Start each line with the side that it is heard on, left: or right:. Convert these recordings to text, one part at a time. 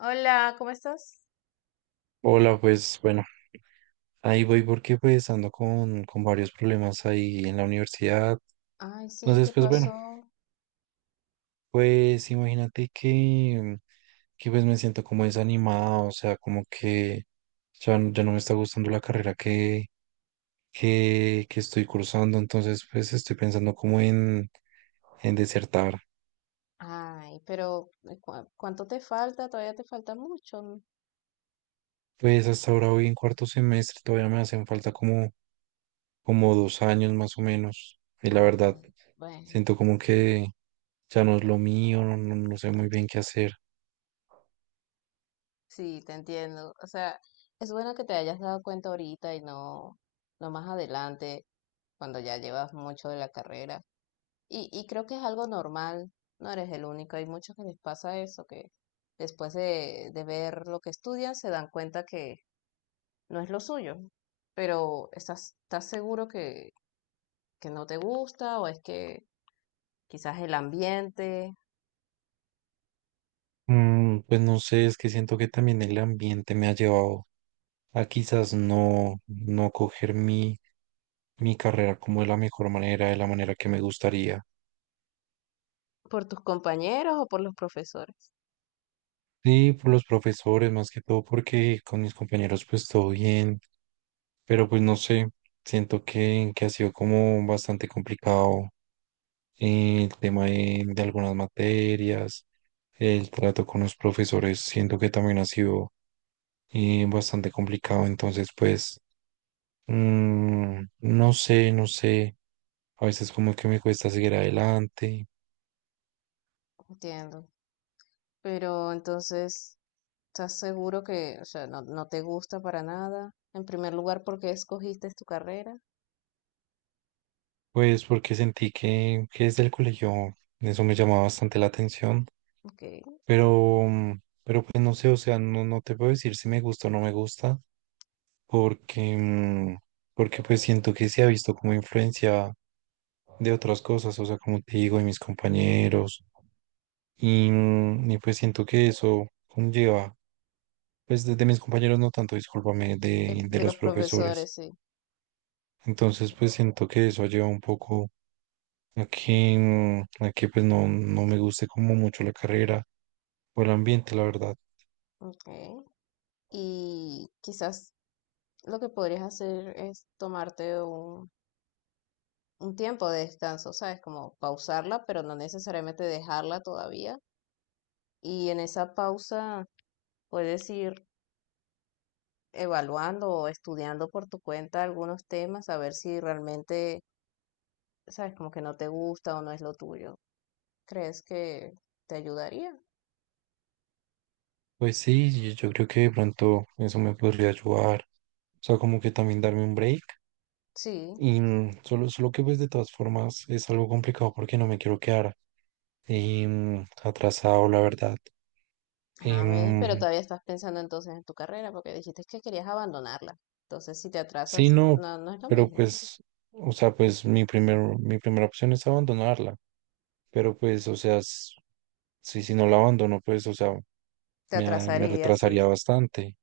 left: Hola, ¿cómo estás?
right: Hola, pues bueno, ahí voy porque pues ando con varios problemas ahí en la universidad.
left: Ay, sí,
right: Entonces,
left: ¿qué
right: pues bueno,
left: pasó?
right: pues imagínate que pues me siento como desanimado, o sea, como que ya no me está gustando la carrera que estoy cursando, entonces pues estoy pensando como en desertar.
left: Ay, pero ¿cuánto te falta? Todavía te falta mucho, ¿no?
right: Pues hasta ahora voy en cuarto semestre, todavía me hacen falta como 2 años más o menos. Y la verdad,
left: Ay, bueno,
right: siento como que ya no es lo mío, no sé muy bien qué hacer.
left: sí, te entiendo. O sea, es bueno que te hayas dado cuenta ahorita y no, no más adelante, cuando ya llevas mucho de la carrera. Y creo que es algo normal, no eres el único. Hay muchos que les pasa eso, que después de ver lo que estudian se dan cuenta que no es lo suyo. Pero ¿estás seguro que no te gusta o es que quizás el ambiente,
right: Pues no sé, es que siento que también el ambiente me ha llevado a quizás no coger mi carrera como de la mejor manera, de la manera que me gustaría.
left: por tus compañeros o por los profesores.
right: Sí, por los profesores, más que todo, porque con mis compañeros pues todo bien, pero pues no sé, siento que ha sido como bastante complicado, el tema de algunas materias. El trato con los profesores siento que también ha sido bastante complicado, entonces pues, no sé, no sé, a veces como que me cuesta seguir adelante.
left: Entiendo. Pero entonces, ¿estás seguro que, o sea, no, no te gusta para nada? En primer lugar, ¿porque escogiste tu carrera?
right: Pues porque sentí que desde el colegio eso me llamaba bastante la atención,
left: Okay.
right: pero pues no sé, o sea, no te puedo decir si me gusta o no me gusta, porque, mm, porque pues siento que se ha visto como influencia de otras cosas, o sea, como te digo, de mis compañeros. Y pues siento que eso conlleva, pues de mis compañeros no tanto, discúlpame, de, de
left: De
right: los
left: los
right: profesores.
left: profesores, sí.
right: Entonces pues siento que eso lleva un poco a que pues no me guste como mucho la carrera o el ambiente, la verdad.
left: Okay. Y quizás lo que podrías hacer es tomarte un tiempo de descanso, ¿sabes? Como pausarla, pero no necesariamente dejarla todavía. Y en esa pausa puedes ir evaluando o estudiando por tu cuenta algunos temas, a ver si realmente, sabes, como que no te gusta o no es lo tuyo. ¿Crees que te ayudaría?
right: Pues sí, yo creo que de pronto eso me podría ayudar. O sea, como que también darme un break.
left: Sí.
right: Y solo que pues de todas formas es algo complicado porque no me quiero quedar, atrasado, la verdad.
left: A ver, pero
right: Em,
left: todavía estás pensando entonces en tu carrera porque dijiste que querías abandonarla. Entonces, si te
right: Sí,
left: atrasas,
right: no,
left: no, no es lo
right: pero
left: mismo.
right: pues, o sea, pues mi primera opción es abandonarla, pero pues, o sea, si no la abandono, pues, o sea,
left: Te
right: me
left: atrasaría, sí.
right: retrasaría bastante.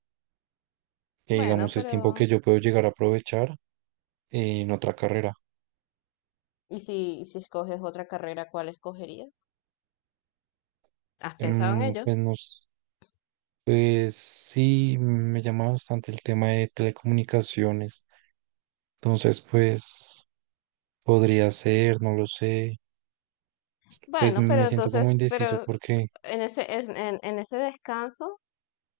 right: Que
left: Bueno,
right: digamos, es tiempo
left: pero
right: que yo puedo llegar a aprovechar en otra carrera.
left: y si escoges otra carrera, cuál escogerías? ¿Has pensado en
right: Em,
left: ello?
right: pues, no s- pues sí, me llama bastante el tema de telecomunicaciones. Entonces, pues, podría ser, no lo sé. Pues
left: Bueno, pero
right: me siento como
left: entonces,
right: indeciso
left: pero
right: porque.
left: en en ese descanso,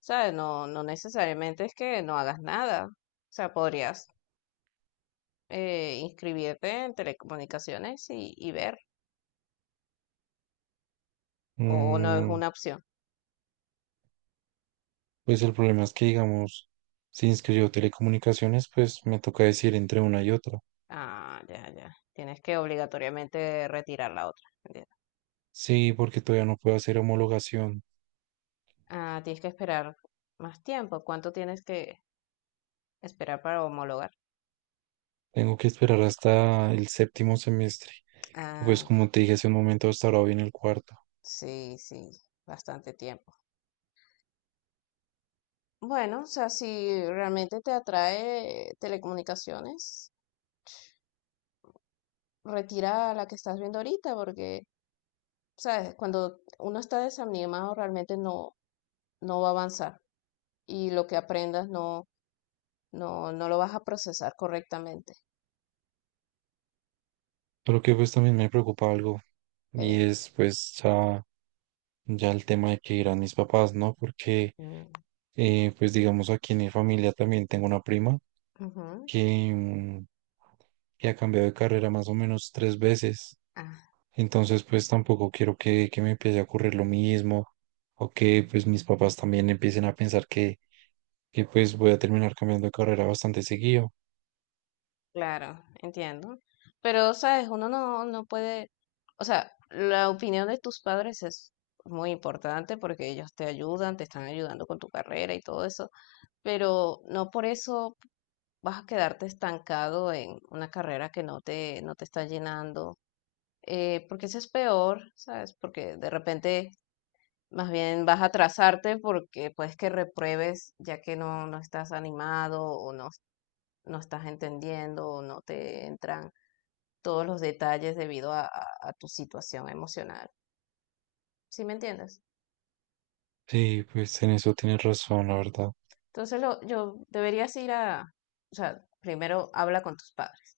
left: sabes, no, no necesariamente es que no hagas nada. O sea, podrías inscribirte en telecomunicaciones y ver, o no es
right: mm,
left: una opción.
right: Pues el problema es que, digamos, si inscribo telecomunicaciones, pues me toca decir entre una y otra.
left: Ah, ya, ya. Tienes que obligatoriamente retirar la otra. Entiendo.
right: Sí, porque todavía no puedo hacer homologación.
left: Ah, tienes que esperar más tiempo. ¿Cuánto tienes que esperar para homologar?
right: Tengo que esperar hasta el séptimo semestre. Y pues
left: Ah,
right: como te dije hace un momento, hasta ahora viene el cuarto.
left: sí, sí, bastante tiempo. Bueno, o sea, si realmente te atrae telecomunicaciones, retira la que estás viendo ahorita, porque sabes, cuando uno está desanimado realmente no, no va a avanzar y lo que aprendas no, no lo vas a procesar correctamente.
right: Pero que pues también me preocupa algo y
left: Eh,
right: es pues ya el tema de que irán mis papás, ¿no? Porque,
left: mm,
right: pues digamos aquí en mi familia también tengo una prima
left: ujú.
right: que, mm, que ha cambiado de carrera más o menos tres veces.
left: Ah,
right: Entonces, pues tampoco quiero que me empiece a ocurrir lo mismo o que pues mis papás también empiecen a pensar que pues voy a terminar cambiando de carrera bastante seguido.
left: claro, entiendo. Pero, sabes, uno no, no puede, o sea, la opinión de tus padres es muy importante porque ellos te ayudan, te están ayudando con tu carrera y todo eso, pero no por eso vas a quedarte estancado en una carrera que no te, no te está llenando, porque eso es peor, ¿sabes? Porque de repente más bien vas a atrasarte porque puedes que repruebes ya que no, no estás animado o no, no estás entendiendo o no te entran todos los detalles debido a, a tu situación emocional. ¿Sí me entiendes?
right: Sí, pues en eso tienes razón, la verdad.
left: Entonces lo, yo deberías ir a, o sea, primero habla con tus padres,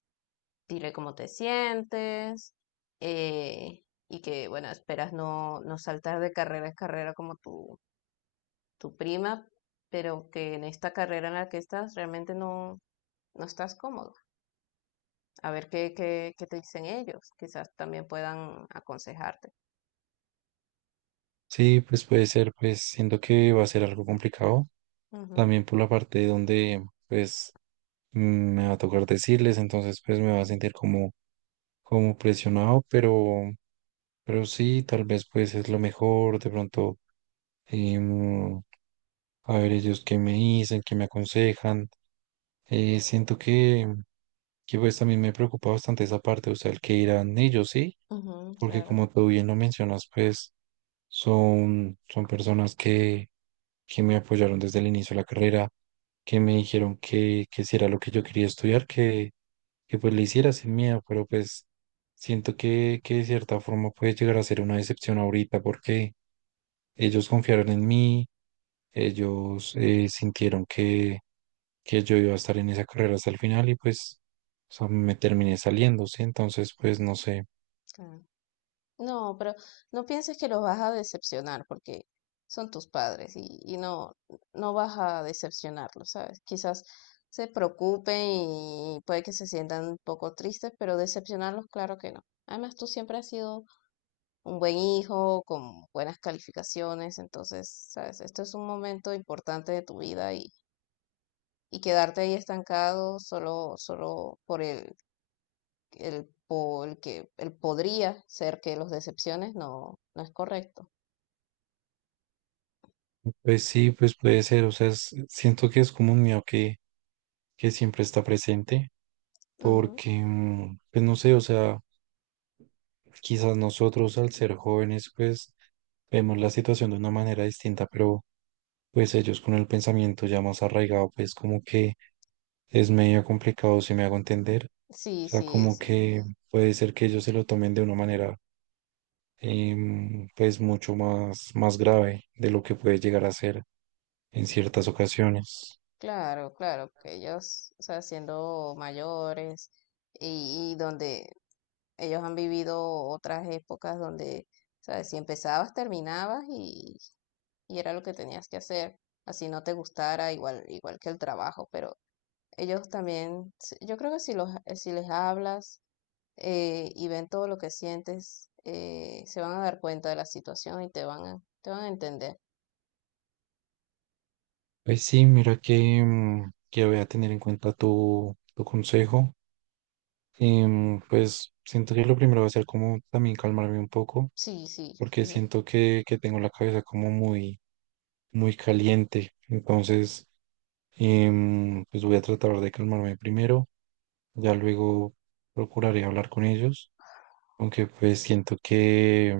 left: dile cómo te sientes, eh, y que, bueno, esperas no, no saltar de carrera en carrera como tú, tu prima, pero que en esta carrera en la que estás realmente no, no estás cómodo. A ver qué, qué, qué te dicen ellos, quizás también puedan aconsejarte.
right: Sí, pues puede ser, pues siento que va a ser algo complicado.
left: Ujú,
right: También por la parte donde pues, mm, me va a tocar decirles, entonces pues me va a sentir como presionado, pero. Pero sí, tal vez pues es lo mejor, de pronto, em, a ver, ellos qué me dicen, qué me aconsejan. Siento que pues también me preocupa bastante esa parte, o sea, el que irán ellos, ¿sí?
left: ujú,
right: Porque
left: claro.
right: como tú bien lo mencionas, pues son personas que me apoyaron desde el inicio de la carrera, que me dijeron que si era lo que yo quería estudiar, que pues le hiciera sin miedo, pero pues siento que de cierta forma puede llegar a ser una decepción ahorita porque ellos confiaron en mí, ellos, sintieron que yo iba a estar en esa carrera hasta el final y pues, o sea, me terminé saliendo, ¿sí? Entonces, pues no sé,
left: Claro. No, pero no pienses que los vas a decepcionar porque son tus padres y no, no vas a decepcionarlos, ¿sabes? Quizás se preocupen y puede que se sientan un poco tristes, pero decepcionarlos, claro que no. Además, tú siempre has sido un buen hijo, con buenas calificaciones. Entonces, sabes, esto es un momento importante de tu vida y quedarte ahí estancado solo, solo por el, por el que el podría ser que los decepciones, no, no es correcto.
right: pues sí, pues puede ser, o sea, siento que es como un miedo que siempre está presente,
left: Ujú.
right: porque, pues no sé, o sea, quizás nosotros al ser jóvenes, pues vemos la situación de una manera distinta, pero pues ellos con el pensamiento ya más arraigado, pues como que es medio complicado, si me hago entender, o
left: Sí,
right: sea,
left: sí,
right: como
left: sí.
right: que puede ser que ellos se lo tomen de una manera, pues mucho más grave de lo que puede llegar a ser en ciertas ocasiones.
left: Claro, claro, que ellos, o sea, siendo mayores y donde ellos han vivido otras épocas donde, ¿sabes? Si empezabas, terminabas y era lo que tenías que hacer, así no te gustara, igual, igual que el trabajo, pero ellos también, yo creo que si los, si les hablas y ven todo lo que sientes, se van a dar cuenta de la situación y te van a entender.
right: Pues sí, mira que voy a tener en cuenta tu consejo. Pues siento que lo primero va a ser como también calmarme un poco,
left: Sí, sí,
right: porque siento que tengo la cabeza como muy, muy caliente. Entonces, pues voy a tratar de calmarme primero, ya luego procuraré hablar con ellos, aunque pues siento que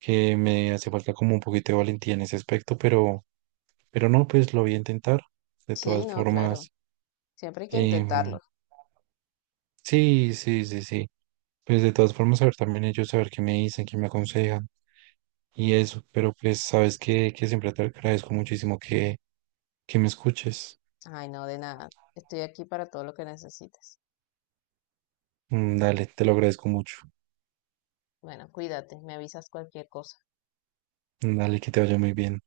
right: que me hace falta como un poquito de valentía en ese aspecto, pero no, pues lo voy a intentar. De
left: sí,
right: todas
left: no, claro,
right: formas,
left: siempre hay que
right: em,
left: intentarlo.
right: sí, sí, sí, sí. Pues de todas formas, saber también ellos, saber qué me dicen, qué me aconsejan y eso, pero pues sabes que siempre te agradezco muchísimo que me escuches.
left: Ay, no, de nada, estoy aquí para todo lo que necesites.
right: Dale, te lo agradezco mucho.
left: Bueno, cuídate, me avisas cualquier cosa.
right: Dale, que te vaya muy bien.